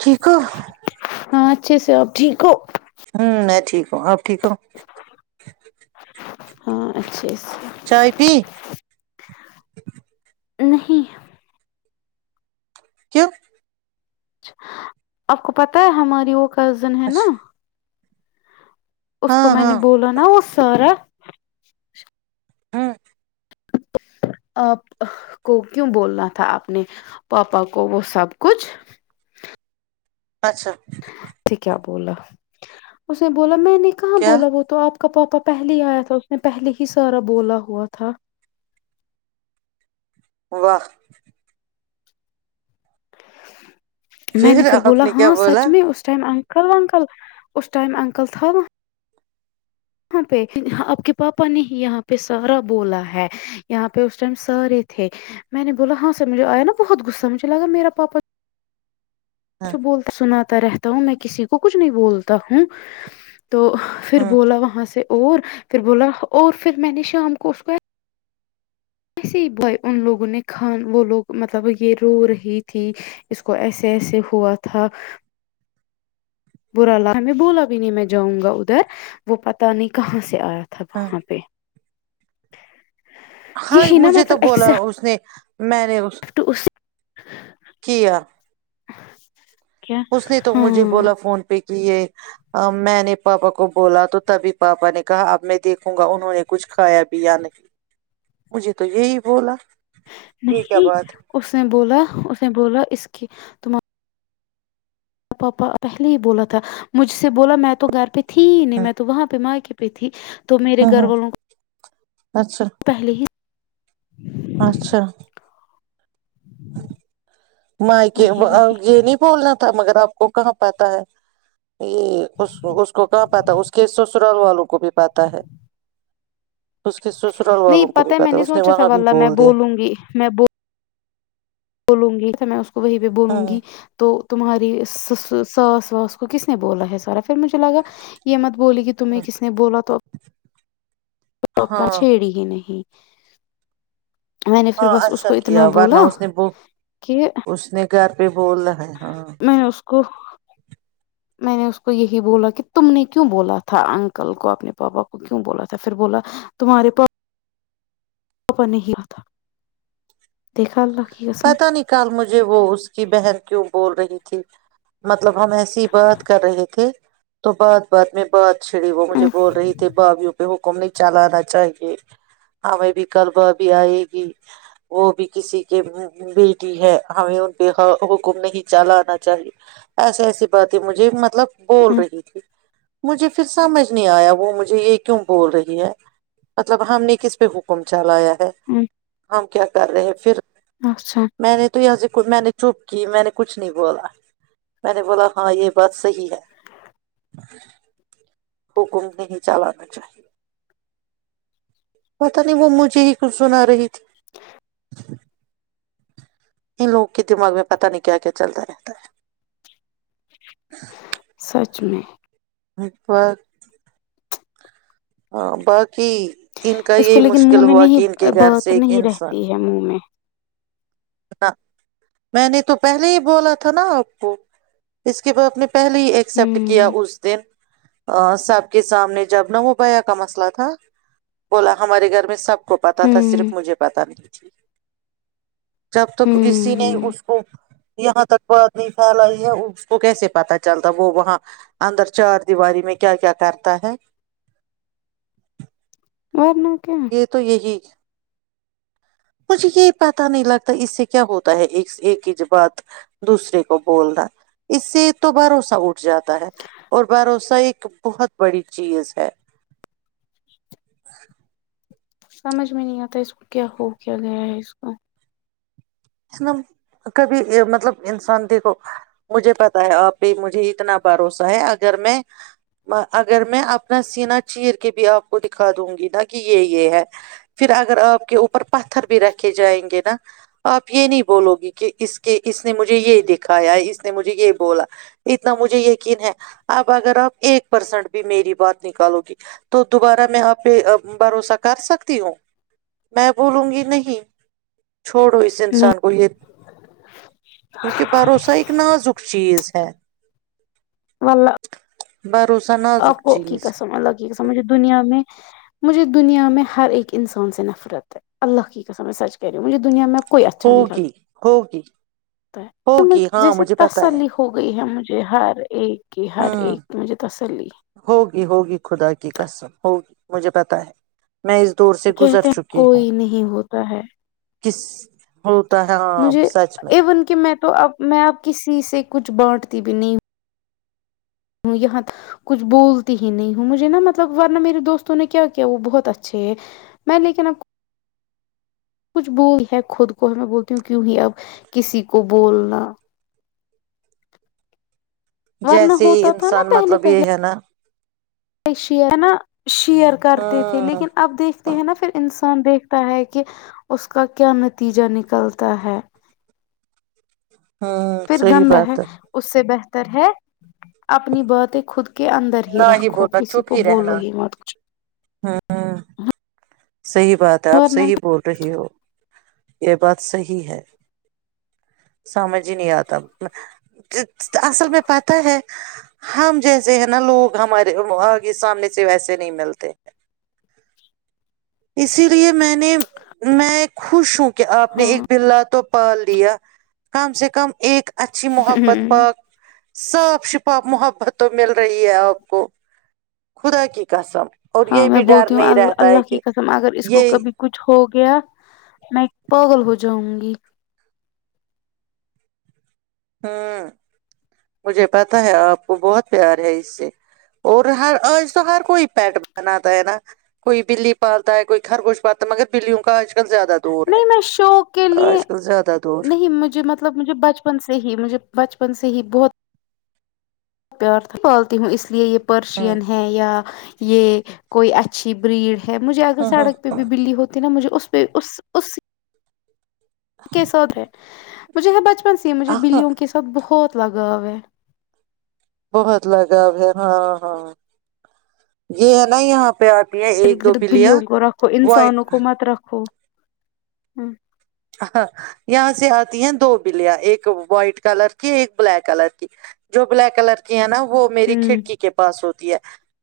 ٹھیکو ہاں اچھے سے آپ ٹھیک ہو ہوں میں ٹھیک ہوں آ ٹھیک ہو ہاں اچھے سے چائے پی [inaudible] نہیں کیوں اچ آپ کو پت ہے ہماری وہ کا کزن ہے نا اچھا اس کو ہاں میں ہاں نے بولا نا وہ سارا [inaudible] ہوں آپ کو کیوں بولنا تھا اپنے پاپا کو وہ سب کچھ اچھا تھ کیا بولا اس نے بولا میں نے کہاں کیا بولا وہ تو آپ کا پاپا پہلے ہی آیا تھا اس نے پہلے ہی سارا بولا ہوا تھا [unintelligible] واہ [inaudible] میں نے پھر آپ بولا کیا ہاں سچ بولا میں اس ٹائم [unintelligible] کرو انکل اسس ائم ا انکل تھا [inaudible] یہاں پہ آپ کے پاپا نے ہی یہاں پہ سارا بولا ہے یہاں پہ اس ٹائم سارے تھے میں نے بولا ہاں سے مجھے آیا نا بہت غصہ مجھے لگا میرا پاپا [unintelligible] ہاں کچھ بول سناات [unintelligible] رہتا ہوں میں کسی کو کچھ نہیں بولتا ہوں [unintelligible] تو پھر ہاں بولا وہاں سے [inaudible] اور پھر بولا اور پھر میں نے شام کو اس کو [unintelligible] [unintelligible] برا ل ہمیں بولا بھی نہیں میں جاؤں گا ادھر وہ پتہ نہیں کہاں سے [unintelligible] سے آیا تھا ہاں وہاں پہ [unintelligible] ہاں یہی نا مجھے تو مطلب بولا ایکسپٹ اس نے [unintelligible] میں نے اس [inaudible] کیا [inaudible] اس نے تو مجھے ہاں بولا فون پہ [unintelligible] کہ یہ میں نے پاپا کو بولا تو تبھی پاپا نے کہا اب میں دیکھوں گا انہوں نے کچھ کھایا بھی یا نہیں مجھے تو یہی بولا [inaudible] یہ کیا نہیں بات اس نے بولا اس نے بولا اس [unintelligible] کہ تم [inaudible] پاپا پہلے ہی بولا تھا مجھ سے بولا میں تو گھر پہ [unintelligible] تھی نہیں میں تو وہاں پہ ماں کے [unintelligible] پتھی [inaudible] تو میرے ہاں گھر ہاں والوں اچھا کو پہلے ہی [unintelligible] اچھا [inaudible] مائک وہی وہی یہ نہیں بولنا [unintelligible] مگر آپ کو کہاں پاتا ہے یہ اس کو کہاں پاتا اس کے سسرال والوں کو بھی پاتا ہے [unintelligible] سسرال نہیں والوں کو بھی پتا ہے میں نہیں اس نے سوچا تھا وہاں بھی والا میں بول دیا بولوں گی میں ب [unintelligible] بولوں گی تو میں [unintelligible] وہی پ بولوں ہاں گی تو [inaudible] تمہاری ساس واس کو کس نے بولا ہے ساراف [unintelligible] پھر مجھے لگا یہ مت بولی کہ تمہیں کس نے بولا تو [unintelligible] پکا ہاں چھیڑی ہی نہیں [inaudible] میں نے پھر ہاں بس اس اچھا کو کیا اتنا ورنہ بولا اس نے ب اس نے گھر [unintelligible] پ بول رہ ہیں [unintelligible] نہیں اس [unintelligible] میں نے اس کو یہی بولا کہ تم نے کیوں بولا تھا انکل کو اپنے پاپا کو کیوں بولا تھا پھر بولا تمہارے پ [unintelligible] نہیں تھا دیکھا [unintelligible] پتا نہیں کل مجھے وہ اس کی بہن کیوں [unintelligible] بول رہی تھی مطلب ہم ایسی ہی بات کر رہے تھے تو بات بات میں بات [unintelligible] چھڑی وہ مجھے بول رہی تھی باویوں پہ ہو [unintelligible] کو نہیں چلانا چاہیے ہمیں بھی کبا بھی آئے گی وہ بھی کسی [unintelligible] بیٹی ہے ہمیں ان پہ حکم نہیں چلانا چاہیے ایسسی ایسی باتیں مجھے م [unintelligible] مطلب بول رہی تھی [unintelligible] مجھے پھر سمجھ نہیں آیا وہ مجھے یہ کیوں بول رہی ہے مطلب ہم نے کس پہ حکم چلایا [unintelligible] ہم کیا [unintelligible] کر رہے ہیں پھر [unintelligible] اچھا میں نے تو یہج [unintelligible] میں نے چپ کی میں نے کچھ نہیں بولا میں نے بولا ہاں یہ بات صحیح ہے [unintelligible] [unintelligible] حکم نہیں چلانا چاہیے پتا نہیں وہ مجھے ہی کچھ سنا رہی تھی [unintelligible] [unintelligible] ان لوگوں کے دماغ میں پت نہیں کیا کیا چلتا رہتا ہے [unintelligible] سچا [unintelligible] پچ میں [unintelligible] ا بر [unintelligible] ہاں ب [unintelligible] اس کو لیکن منہ میں نہیں کہ ان کے گھر سے بت ایک نہیں رہتی ہے منہ میں ہاں [unintelligible] میں نے تو پہلے ہی بولا تھا نا آپ کو اس کے بعد اپنے پہلے ہی ایکسپٹ کیا ہوں اس دن سب کے سامنے جب نہ ہو پایا کا مسئلہ تھا بولا ہمارے گھر میں سب [unintelligible] کو پتاہ تھا ہوں صرف مجھے پتاہ نہیں تھی جب توک ہوں اسی نے ہوں یہاں تک بات نہیں پھیلائی ہے اس کو کیسے پتا چلتا وہ وہاں اندر چار دیواری میں کیا کیا کرتا ہے بور ن یہ تو یہی مجھے یہ پتاہ نہیں لگتا اس سے کیا ہوتا ہے ایک سے ایک ہی ج بات دوسرے کو بولنا اس سے تو بھروسہ اٹھ جاتا ہے اور بھروسہ ایک بہت بڑی چیز ہے سمجھ میں نہیں آتا اس کو کیا ہو کیا گیا ہے اس کو ن کبھی مطلب انسان دیکھو مجھے پتا ہے آپ بھی مجھے اتنا بھروسہ ہے اگر میں اگر میں اپنا سینا چیر کے بھی آپ کو دکھا دوں گی نا کہ یہ یہ ہے پھر اگر آپ کے اوپر پتھر بھی رکھے جائیں گے نا آپ یہ نہیں بولو گی کہ اس کے اس نے مجھے یہ دکھایا اس نے مجھے یہ بولا اتنا مجھے یقین ہے اب اگر آپ ایک پرسینٹ بھی میری بات نکالو گی تو دوبارہ میں آپ پہ بھروسہ کر سکتی ہوں میں بولوں گی نہیں چھوڑو انسان گوو یہیت کیونکہ بھروسہ اک نازک چیز سھ مل [unintelligible] برو آقیک سمھ اللہ کییک سمجھے دنیا میں مجھے دنیا میں ہر ایک انسان سے نفرت ہے اللہ کی قسم میں سچ کہہ رہی ہوں مجھے دنیا میں کوئی اچھا نہیں ہوگ لگا ہوگی ہوگی ہاں جیسے مجھے پتا ہے تسلی ہو گئی ہے مجھے جی ہر ایک کی ہر ہوں ایک کی مجھے تسلی ہے۔ ہوگی ہوگی خدا کی کسم ہوگی مجھے پتہ ہے میں اس دور سے گزر کہتے ہیں چکی ہوں کوئی نہیں ہوتا ہے کس [unintelligible] ہے ہاں مجھے سچ میں ایون کہ میں تو آپ میں آب کسی سے کچھ بانٹتی بھی نہیں ہوں ہوں یہاں کچھ بولتی ہی نہیں ہوں مجھے نا مطلب ورنہ میرے دوستوں نے کیا کیا وہ بہت اچھے ہے میں لیکن اب کچھ بول ہے خود کو ہے میں بولتی ہوں کیوں ہی اب کسی کو بولنا ورنہ جیسے ہوتا انسان مطلب یہ ہے نا ایش ہے نا شیئر کرتے تھے ہوں لیکن اب دیکھتے ہیں نا پھر ان ان دیکھتا ہے کہ اس کا کیا نتیجہ نکلتا ہے ج پھر گندا ہے اس سے بہت ر ہے اپنی بات خود کے اندر ہی نہ رکھو بولنا کسی چپ کو بولو رہنا ہی مر ہ صحیح بات ہے آپ صحیح بول رہے ہو یہ بات صحی ہے سمجھ ہی نہیں آتا اصل میں پتا ہے ہم جیسے ہیں نا لوگ ہمارے آگے سامنے سے ویسے نہیں ملتے ہیں اسی لیے میں نے میں خوش ہوں کہ آپ نے ہاں ایک بللا تو پال دیا کم سے کم ایک اچھی محبت پاک صاف شفاف محبت تو مل رہی ہے آپ کو خدا کی قسم اور یہ بھی ڈر نہیں رہتا ہے کم اگر اس کو یہ کبھی کچھ ہو گیا میں ایک پاگل ہو جاؤں گی ہ مجھے پتا ہے آپ کو بہت پیار ہے اس سے اور ہر آج تو ہر کوئی پیٹ بناتا ہے نا کوئی بلی پالتا ہے کوئی گر کچھ پالتا ہے مگر بلیوں کا آج کل زیادہ دور ہے نہیں میں شوق کے لیے آج کل زیادہ دور نہیں مجھے مطلب مجھے بچپن سے سے ہی مجھے بچپن سے ہی بہت پیار تھا پالتی ہوں اس لیے یہ ہاں پرشین ہیں یا یہ کوئی اچھی بریڈ ہے مجھے اگر ہاں سڑک پہ بھی بلی ہو نا مجھے اس پہ اس اس کسودرے مجھے یہ بچپن سے مجھے ہاں بلیوں کےاتھ بہت لگاویں بہت لگاؤ ہے ہاں ہاں یہ ہے نا یہاں پہ آ ارد گرد بلیوں کو رکھو انسانوں کو مت رکھو ہوں ہاں یہاں سے آتی ہیں دو بلیاں ایک وائٹ کلر کی ایک بلیک کلر کی جو بلیک کلر کی ہے نا وہ میری ہوں کھڑکی کے پاس ہوتی ہے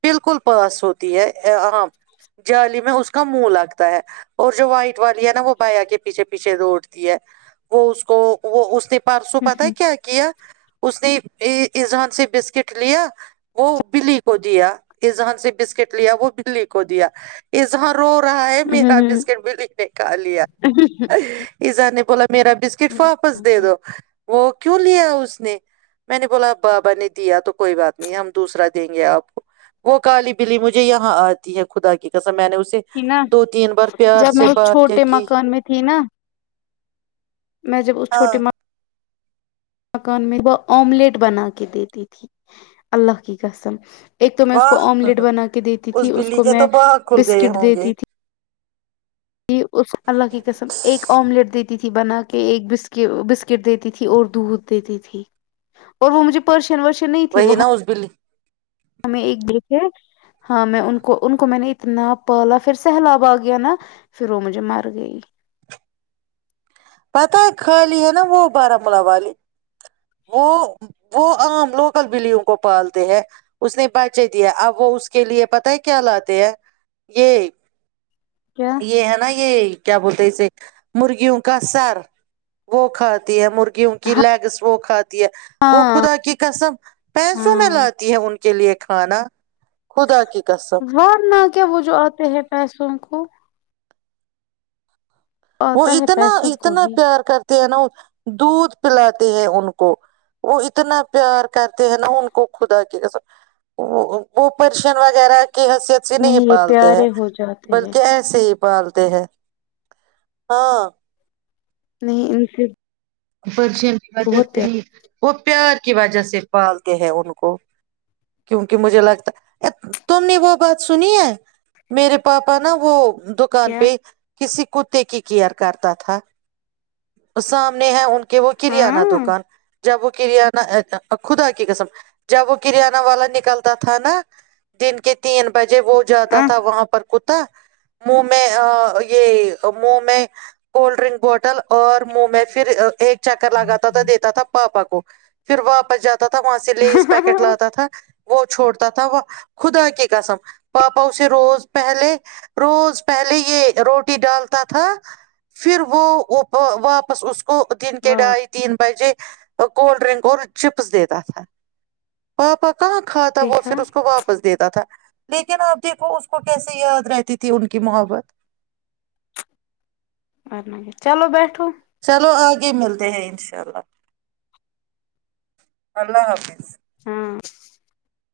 بالکل پاس ہوتی ہے ہ جالی میں اس کا منہ لگتا ہے اور جو وائٹ والی ہے نا وہ بیا کے پیچھے پیچھے دوڑتی ہے وہ اس کو وہ اس پرسوں پتا ہے کیا کیا ہے اس نے ایذان سے بسکٹ لیا وہ بلی کو دیا اذہان سے بسکٹ لیا وہ بلی کو دیا اذہان رو رہا ہے میرا ہوں بسکٹ بھی لکھ کے کھا لیا یہ جانے میرا بسکٹ واپس دے ہوں دو وہ کیوں لیا اس نے میں نے بولا بابا نے دیا تو کوئی بات نہیں ہم دوسرا دیں گے آپ کو وہ کالی بلی مجھے یہاں آتی ہے خدا کی میں نے اسے تھی نا دو تین بار پیار جب میں سے اس بات کیا چھوٹے کی مکان میں تھی نا میں جب اس ہاں چھوٹی ماں مکان میں وہ آملیٹ بنا کے دیتی تھی اللہ کی قسم ایک تو میں اس کو واہ آملیٹ بنا کے دیتی تھی اس بلی کو کے میں تو باغ کھل گئے بسکٹ ہوں گے دیتی تھی جی اس اللہ کی قسم ایک آملیٹ دیتی تھی بنا کے ایک بس بسکٹ دیتی تھی اور دودھ دیتی تھی اور وہ مجھے پرشین ورش وہی نا اس بلی ہمیں ایک بی تھے ہاں میں ان کو ان کو میں نے اتنا پالا پھر سہلاب آ گیا نا پھر وہ مجھے مر گئی پتہ ہے خالی ہے نا وہ بارمولہ والی وہ وہ عام لوکل بلیوں کو پالتے ہے اس نے پچے د اب وہ اس کے لیے پت ہے کیا لاتے ہیں یہ کیا یہ ہے نا یہ کیا بولتے اسے مرغیوں کا سر وہ کھاتی ہے مری گ کی لیگس وہ کھاتی ہے وہ ہاں خدا کی کسم پینسوں میں ہاں لاتی ہے ان کے لیے کھانا خدا کی قسب ورنہ کیا وہ جو آتے ہیں پیسوں کو وہ آتا ہے اتنا پیسوں کو اتنا ہی پیار کرتا نا دودھ پلاتے ہیں ان کو وہ اتنا پیار کرتے ہیں نا ہن کو خود س وہ پرشن وغیرہ کی حیثیت سے نہیں یہ پالتے ہیں پیارے ہو جاتے ہیں بلکہ ایسے ہی پالتے ہیں ہاں نہیں ان سے پشن کی بہت پیار جس وہ پیار کی وجہ سے پالتے ہیں ان کو کیونکہ مجھے لگتا ا تم نے وہ بات سنی ہے میرے پاپا نا وہ دکان کیا پہ کسی کتے کی کیئر کرتا تھا سام ہیں ان کو کہ وہ کرانہ ہاں دکان جب وہ کرانہ خدا کی قسم جب وہ کرانہ والا نکلتا تھا نا دن کے تین بجے مھ وہ جاتا ا تھا وہاں پر کتا منہ میں یہ منہ میں کولڈ ڈرنک بوٹل اور منہ میں پھر ایک چکر لگاتا تھا دیتا تھا پاپا کو پھر واپس جات تھا وہاں سے لیز پیکٹ لگاتا تھا وہ چھوڑتا تھا وہ خدا کی قسم پاپا اسے روز پہلے روز پہلے یہ روٹی ڈالتا تھا پھر وہ واپس اس دن کے ڈھائی تین بجے کوڈ ڈرنک ک چپس دی تت پاپک کہاں کھا تھا وہ دیکھا پھر اس کو واپس دیتا تھا لیکن آپ دیکھو اس کو کیسے یاد رہتی تھی ان کی محبت چلو بیٹھو چلو آگے ملتے ہیں انشاء اللہ اللہ حافظ ہاں